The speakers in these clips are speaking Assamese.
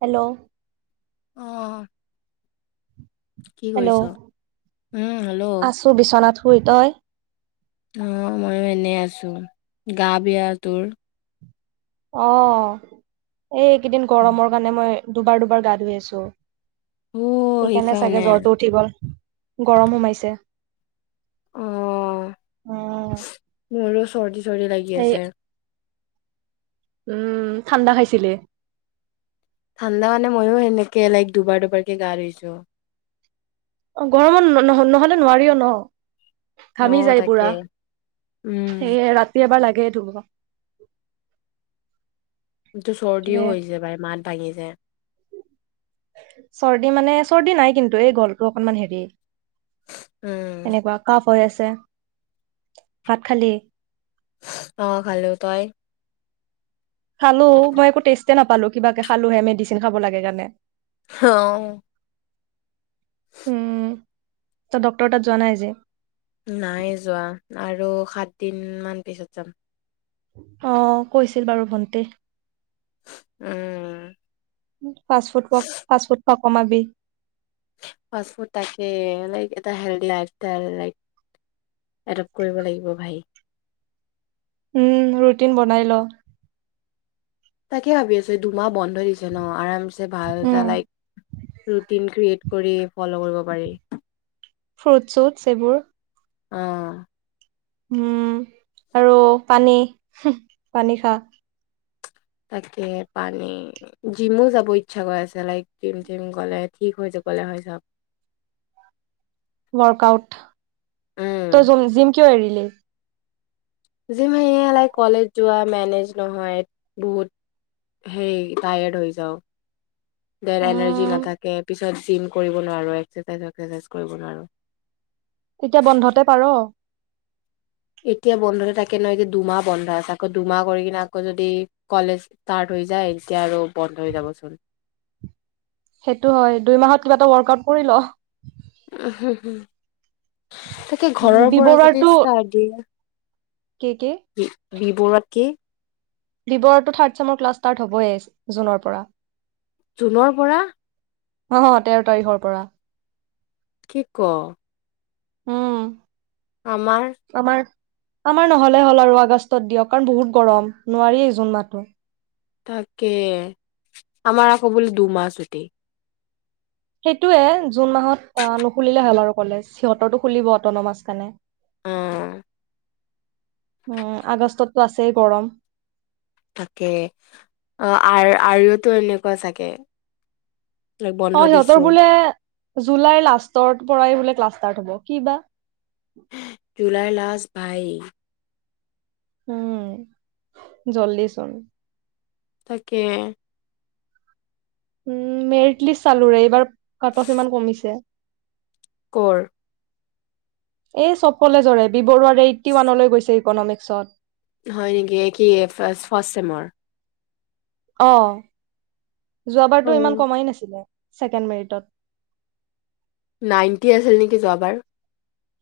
হেল্ল' অহ কি হেল্ল' কৰিছ? উম হেল্ল', দুয়োটাই অহ মই এনেই আছো, গা বেয়া তোৰ অহ এইকেইদিন গৰমৰ কাৰণে মই দুবাৰ -দুবাৰ গা ধুই আছো। অ সেইকাৰণে, চাগে জ্বৰটো উঠি গল। গৰম সোমাইছে অ অহ চৰদি, চৰদি লাগি আছে। উম ঠাণ্ডা খাইছিলি? ঠাণ্ডা মানে, মইয়ো সেনেকে লাইক দুবাৰ, দুবাৰকে গা ধুইছোঁ। অ, গৰমত নহলে মানে নোৱাৰি ন অ ঘামি যায় তাকে পুৰা উম সে ৰাতি এবাৰ লাগে সেইটো হ'ব [unintelligible] কিন্তু চৰ্দিও আহিছে বাই মাত ভাঙি যায়। চৰ্দি মানে চৰ্দি নাই কিন্তু, এই গলটো অকনমান হেৰি উম এনেকুৱা কাফ হৈ আছে, ভাত খালি? অ খালো, তই? খালো, মই একো টেষ্টতে নাপালো কিবা কে খালোহে মেডিচিন খাব লাগে কাৰণে অ উম ত ডক্টৰ তাত যোৱা নাই যে নাই যোৱা আৰু সাতদিন মান পিছত যাম। অ কৈছিল বাৰু ভণ্টি উম, ফাষ্ট ফুড, ক ফাষ্ট ফুড খোৱা কমাবি। ফাষ্ট ফুড তাকে লাইক এটা হেলডি লাইফষ্টাইল লাইক এডপট কৰিব লাগিব ভাই। উম ৰুটিন বনাই ল। তাকে ভাবি আছো দুমাহ বন্ধ দিছে ন আৰাম ছে ভাল উম এটা লাইফ ৰুটিন কৰি ফলৌ' কৰিব পাৰি। ফ্ৰুট চুটছ এইবোৰ অহ উম আৰু পানী পানী খা। তাকে পানী জিমো যাব ইচ্ছা গৈ আছে লাইক জিম থিম গলে ঠিক হৈ যাবলে হয় চব। ৱৰ্কআউট উম তই জুম জিম কিয় এৰিলি? জিম সাই কলেজ যোৱা মেনেজ নহয় বহুত হে টায়াৰড হৈ যাওঁ। দেৰ এনাৰ্জি উম নাথাকে পিছত তাত জিম কৰিব নোৱাৰো ।এক্সেৰচাইজ কৰিব নোৱাৰো। তেতিয়া বন্ধতে পাৰ? এতিয়া বন্ধ হৈ থাকে নহ এতিয়া দুমাহ বন্ধ আছে ।আকৌ দুমাহ কৰি কিনে আকৌ যদি কলেজ ষ্টাৰ্ট হৈ যায় এতিয়া আৰু বন্ধ হৈ যাবচোন। সেইটো হয় দুই মাহত কিবা এটা ৱৰ্কআউট কৰিল। উ হম হম তাকে ল ঘৰৰ পৰা যদি চাহ দিও। কেকে বিবোৰতকী? বিবো থাৰ্ড চেমৰ ক্লাছ ষ্টাৰ্ট হ'বই জুনৰ পৰা। জুনৰ পৰা? অ তেৰ তাৰিখৰ পৰা। কি ক উম। আমাৰ আমাৰ আমাৰ নহ'লে হ'ল আৰু আগষ্টত দিয়ক কাৰণ বহুত গৰম নোৱাৰিয়েই জুন মাহটো। তাকে, আমাৰ আকৌ বোলো দুমাহ চুতি। সেইটোয়ে জুন মাহত নুখুলিলে হ'ল আৰু কলেজ সিহঁতৰো খুলিব অট'ন'মাছ কাৰণে। উম। উম আগষ্টতটো আছেই গৰম। তাকে অ আৰু এনেকুৱা চাগে, বন্ধ অ দিছে সিহঁতৰ বোলে, জুলাইৰ লাষ্টৰ পৰাই বোলে ক্লাছ ষ্টাৰ্ট হ'ব কি বা? July last. পচ বাই [unintelligible] উম জল্দি চোন তাকে। উ মেৰিট লিষ্ট চালোৰে এইবাৰ কাটা সিমান কমিছে। কৰৰ? এই চবফালে কলেজৰে বি বৰুৱাৰ এইতটি ৱানলৈ গৈছে। ইকনমিক্সত হয় নেকি কি ফাৰ্ষ্টচেমৰ? অ। অ যোৱাবাৰতো ইমান কমাই নাছিলে। ছেকেণ্ড মেৰিটত, নাইনটি আছিল নেকি যোৱাবাৰ?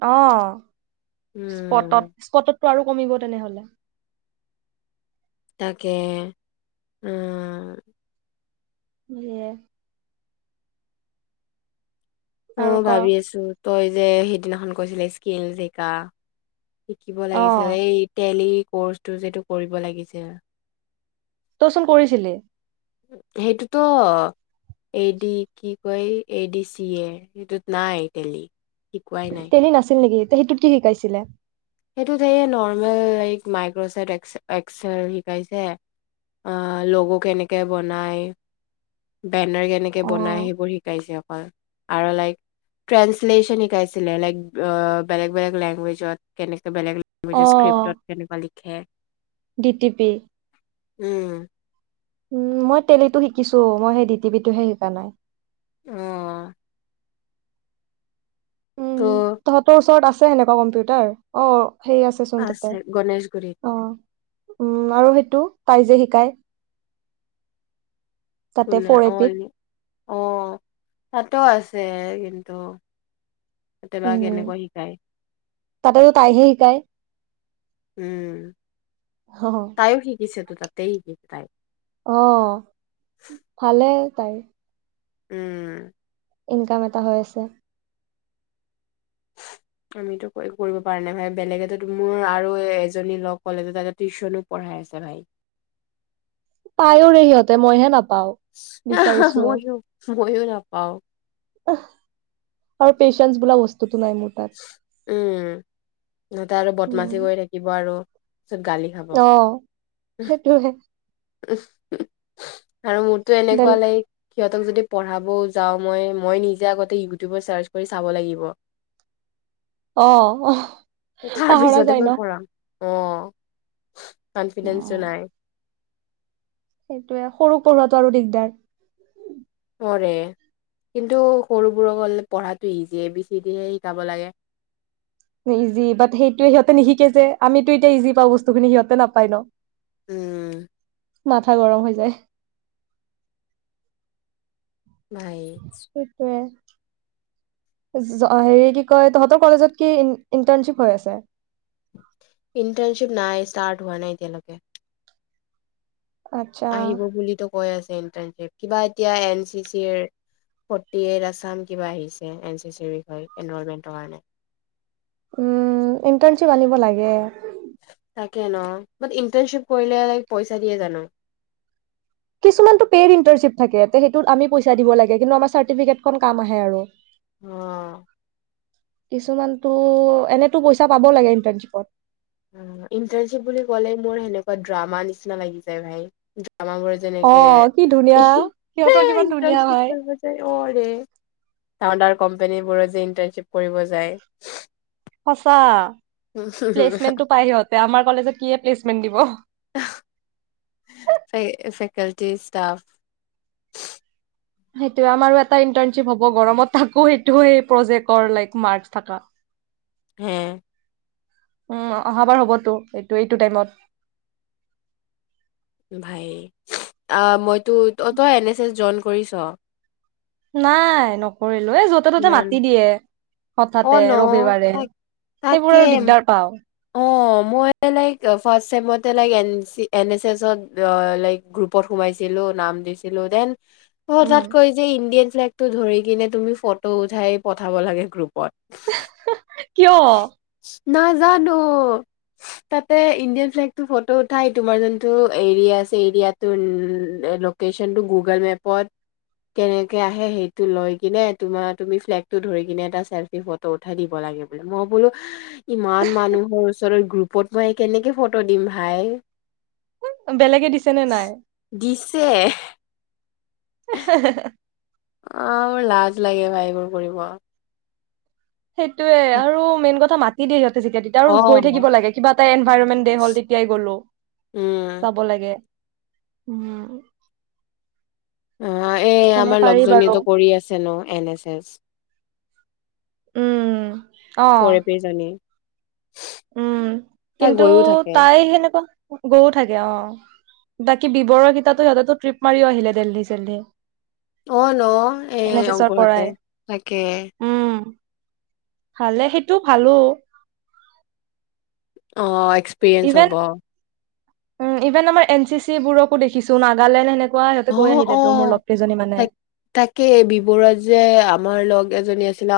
অহ স্পটত উম স্পটত আৰু কমিব তেনেহলে তাকে উম দিয়ে আৰু ময়ো ক ভাবি আছো তই যে সেইদিনাখন কৈছিলে স্কিল জিকা শিকিব লাগিছিল অ' এই তেলি কৰ্চটো যিটো কৰিব লাগিছিল তইচোন কৰিছিলি সেইটোতো এডি কি কয় এডি চি এ সেইটোত নাই তেলী তেলী নাছিল নেকি সেইটোত কি শিকাইছিলে? সেইটোত সেয়ে নৰ্মেল মাইক্ৰচফট এক্সেল শিকাইছে আহ লগো কেনেকে বনাই। বেনাৰ কেনেকে অ বনায় সেইবোৰ শিকাইছে অকল। আৰু লাইক ট্ৰেন্ঞ্চলে্যন শিকাইছিলে লাইক বেলেগ বেলেগ লেংগুৱেজত। কেনেক বেলেগ অ' স্ক্ৰিপ্টত কেনেকুৱা লিখে ডি টি পি উম উ মই তেলীটো শিকিছো মই সেই ডি টি পিটোহে শিকা নাই। আহ উম ত' তহঁতৰ ওচৰত আছে। আ সেনেকুৱা কম্পিউটাৰ অ [unintelligible] সেই আছে ছোন তাতে অ উম আৰু সেইটো তাই যে শিকায়। কনে অলি [unintelligible] আহ তাতো আছে কিন্তু। কেতিয়াবা উম কেনেকুৱা শিকায় তাতে তাইহে শিকায়। উম অহ দিছেটো তাতেই শিকিব তাই অ ভালেই তাই উম ইনকাম এটা হৈ আছে। আমিতো একো কৰিব পৰা নাই ভাই বেলেগেত মোৰ আৰু এজনী ল কলেজতে টিউচনো পঢ়াই আছে ভাই। পায়ো সিহঁতে মইহে নাপাওঁ। পাওঁ বিচাৰিছো অ। ময়ো ময়ো নাপাওঁ। আৰু পেচেন্ঞ্চ বোলা বস্তুটো নাই মোৰ তাত উম সিহতে আৰু উম বদমাচি কৰি থাকিব আৰু পিছত গালি খাব অ সেইটোহে। উম উ। আৰু মোৰতো বেল এনেকুৱা লাইক, সিহঁতক যদি পঢ়াব যাওঁ মই মই নিজে আগতে ইউটিউবত চাৰ্চ কৰি চাব লাগিব। অ আহ তাৰ পাহৰা পিছতে যায় মই ন! পঢ়াম অ' কনফিডেন্ঞ্চো নাই। সেইটোয়ে সৰু পঢ়োৱাটা আৰু দিগদাৰ। কিন্তু সৰুবোৰ কবলে গলে পঢ়াটো ইজিয়ে এ, বি, চি, দি হে শিকাব লাগে। ইজি বাট, সেইটোয়ে সিহঁতে নিশিকে যে আমিতো এতিয়া ইজি পাওঁ বস্তুখিনি সিহঁতে নাপায় ন। উম। মাথা গৰম হৈ যায়। বায় সেইটোয়ে হেৰি কি কয় তহতৰ কলেজত কি ইন্টাৰ্ণশ্বিপ হৈ আছে? ইন্টাণশিপ নাই, ষ্টাৰ্ট হোৱা নাইতিয়ালোককে। আচ্ছা। বুলিতো কৈ আছে ইন্টাৰশিপ, কিবা এতিয়া এনচিচিৰ ফৰ্তি এইত আসাম কিবা আহিছে এনচিচিৰ বিষয়ে এনুৱাৰমেনটৰ কাৰণে। উম ইন্টাৰ্ণশ্বিপ আনিব লাগে। তাকে ন ইন্টাৰ্শ্বিপ কৰিলে পইচা দিয়ে জানো? কিছুমানতটো পেড ইণ্টাৰশ্বিপ থাকে। সেইটোত আমি পইচা দিব লাগে কিন্তু আমাৰ চাৰ্টিফিকেটখন কাম আহে আৰু। অহ। কিছুমানতটো, এনেতো পইচা পাব লাগে ইন্টাৰ্ণশ্বিপত। ইন্টাৰশ্বিপ বুলি কলে মোৰ সেনেকুৱা ড্ৰামা নিচিনা লাগি যায় ভাই। আমাৰ বোৰৰ অ যেনেকে কি ধুনীয়া সিহঁতৰ অই কিমান ধুনীয়া ভাই ইন্টাৰশ্বিপ কৰিব যায় অ ৰে ডাঙৰ ডাঙৰ কোম্পনীবোৰত যে ইন্টাৰ্নশ্বিপ কৰিব যায়। সঁচা। প্লেচমেন্টো পাই সিহঁতে, আমাৰ কলেজত কিয়ে প্লেচমেন্ট দিব? Faculty staff. সেইটোয়ে আমাৰ এটা ইন্টাৰ্ণশ্বিপ হ'ব গৰমত থাকো সেইটো প্ৰজেক্টৰ লাইক মাৰ্ক থকা । হে? উম অহাবাৰ হ'বতো এইটো এইটো টাইমত । ভাই আ, মইতো অ তই এন এছ এছ জইন কৰিছ? নাই নকৰিল। এ য'তে ন ত'তে মাতি দিয়ে অ হঠাতে ন ৰবিবাৰে তাক সেইবোৰ আৰু দিগদাৰ পাও । অঁ মই লাইক ফাৰ্ষ্ট চেমতে like N C, N S এছত লাইক গ্ৰুপত সোমাইছিলোঁ নাম দিছিলোঁ দেন অ উম তাত কৈ যে ইণ্ডিয়ান ফ্লেগটো ধৰি কিনে তুমি ফটো উঠাই পঠাব লাগে গ্ৰুপ পত। কিয়। নাজানো তাতে ইণ্ডিয়ান ফ্লেগটো ফটো উঠাই তোমাৰ যোনটো এৰিয়া আছে এৰিয়াৰটোৰ লোকেচনটো গুগল মেপত কেনেকে আহে সেইটো লৈ কিনে তোমাৰ তুমি ফ্লেগটো ধৰি কিনে এটা চেলফি ফটো উঠাই দিব লাগে। মই বোলোঁ ইমান মানুহৰ ওচৰৰত গ্ৰুপত মই কেনেকে ফটো দিম ভাই। বেলেগে দিছে নে নাই। যে হে হে অহ মোৰ লাজ লাগে ভাই এইবোৰ কৰিব। সেইটোয়ে আৰু মেইন কথা মাত। কি দিনত। যেতিয়া তেতিয়া আৰু গৈ অ'। থাকিব লাগে কিবা এটা এনভাইৰমেণ্ট ডে হ'ল তেতিয়াই গ'লো উম, চাব লাগে। উম। অ এই এনে আমাৰ পাৰি লগজনী বাৰু কৰি আছে ন এন এছ এছ। উম অ ফৰে পি জানি উম কিন্তু গৈও থাকে। তাই সেনেকুৱা। গৈও থাকে অ বাকী বিবৰৰ কেইতাতো সিহঁততো ট্ৰিপ মাৰিও আহিলে দেলহি চেলহি। অ ন এ এছৰ অংকুৰহতে পৰাই তাকে উম ভালে সেইটো ভালোঁ। অ এক্সপিৰিয়েঞ্চস হ'ব। উম ইভেন আমাৰ এন চি চি বোৰকো দেখিছোঁ নাগালেণ্ড সে। অ অ তাক তাকেই বি বৰাজ যে আমাৰ লগ। এজনী আছিল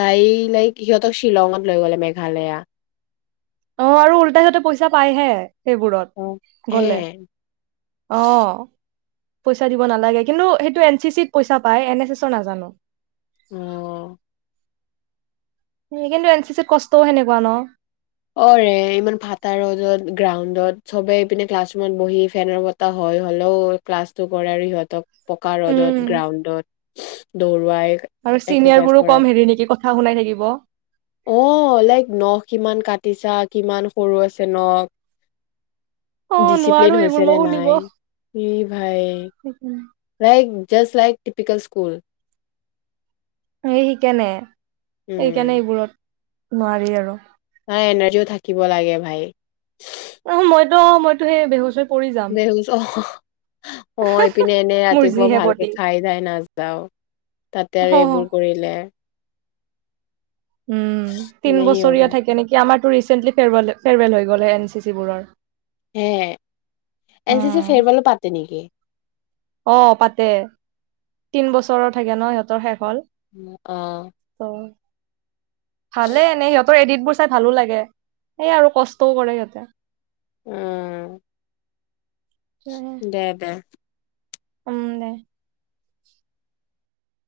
তাই লাইক সিহঁতক শ্বিলঙত লৈ গ'লে মেঘালয়া। অ আৰু উল্টাই সিহঁতে পইচা পাইহে। অ সেইবোৰত হে গ'লে অহ। পইচা দিব নালাগে কিন্তু সেইটো এন চি চিত পইচা পায় এন এছ এছৰ নাজানো। মম কিন্তু এন চি চিৰ কষ্টও সেনেকুৱা ন। অ ৰে ইমান ফাটা ৰদত গ্ৰাউণ্ডত সবেই ক্লাছৰৰুমত বহি ফেনৰ বতাহ হয় হলেও ক্লাছটো কৰে আৰু সিহঁতক। পকা ৰ'দত উম গ্ৰাউণ্ডত। দৌৰ অ আৰু চিনিয়ৰ এক্সচাইছ বোৰো কম কৰাই হেৰি নেকি কথা শুনাই থাকিব অ লাইক ন কিমান কাট । পতিচা কিমান সৰু আছে ন। অ ডিচিপ্লিন নোৱাৰো এইবোৰ হৈছে মই নে শুনিব নাই ই ভাই like. Just like typical school এই শিকেনে। উম সেইকাৰণে এইবোৰত। নোৱাৰি আৰু নাই এনাৰ্জিও থাকিব লাগে ভাই ন মইতো মইতো সেই বেহুচ হৈ পৰি যাম বেহুচ আহ অ এইপিনে এনে মোৰ ৰাতিপুৱা যিহে ভালকে বডি খাই ধাই নাযাও তাতে অ আৰু এইবোৰ কৰিলে উম তিন নেহি হ'বা বছৰীয়া থাকে নেকি আমাৰ টো ৰিচেন্টলি ফেৰৱেল ফেৰৱেল হৈ গ'ল এন চি চিবোৰৰ হে এন চি চি উম ফেৰৱেলো পাতে নেকি? অ পাতে তিন বছৰৰ থাকে ন সিহঁতৰ শেষ হল অহ ত ভালে এনেই সিহঁতৰ এডিট বোৰ চাই ভালো লাগে সেই আৰু কষ্টও কৰে সিহঁতে উম দে দে উম দে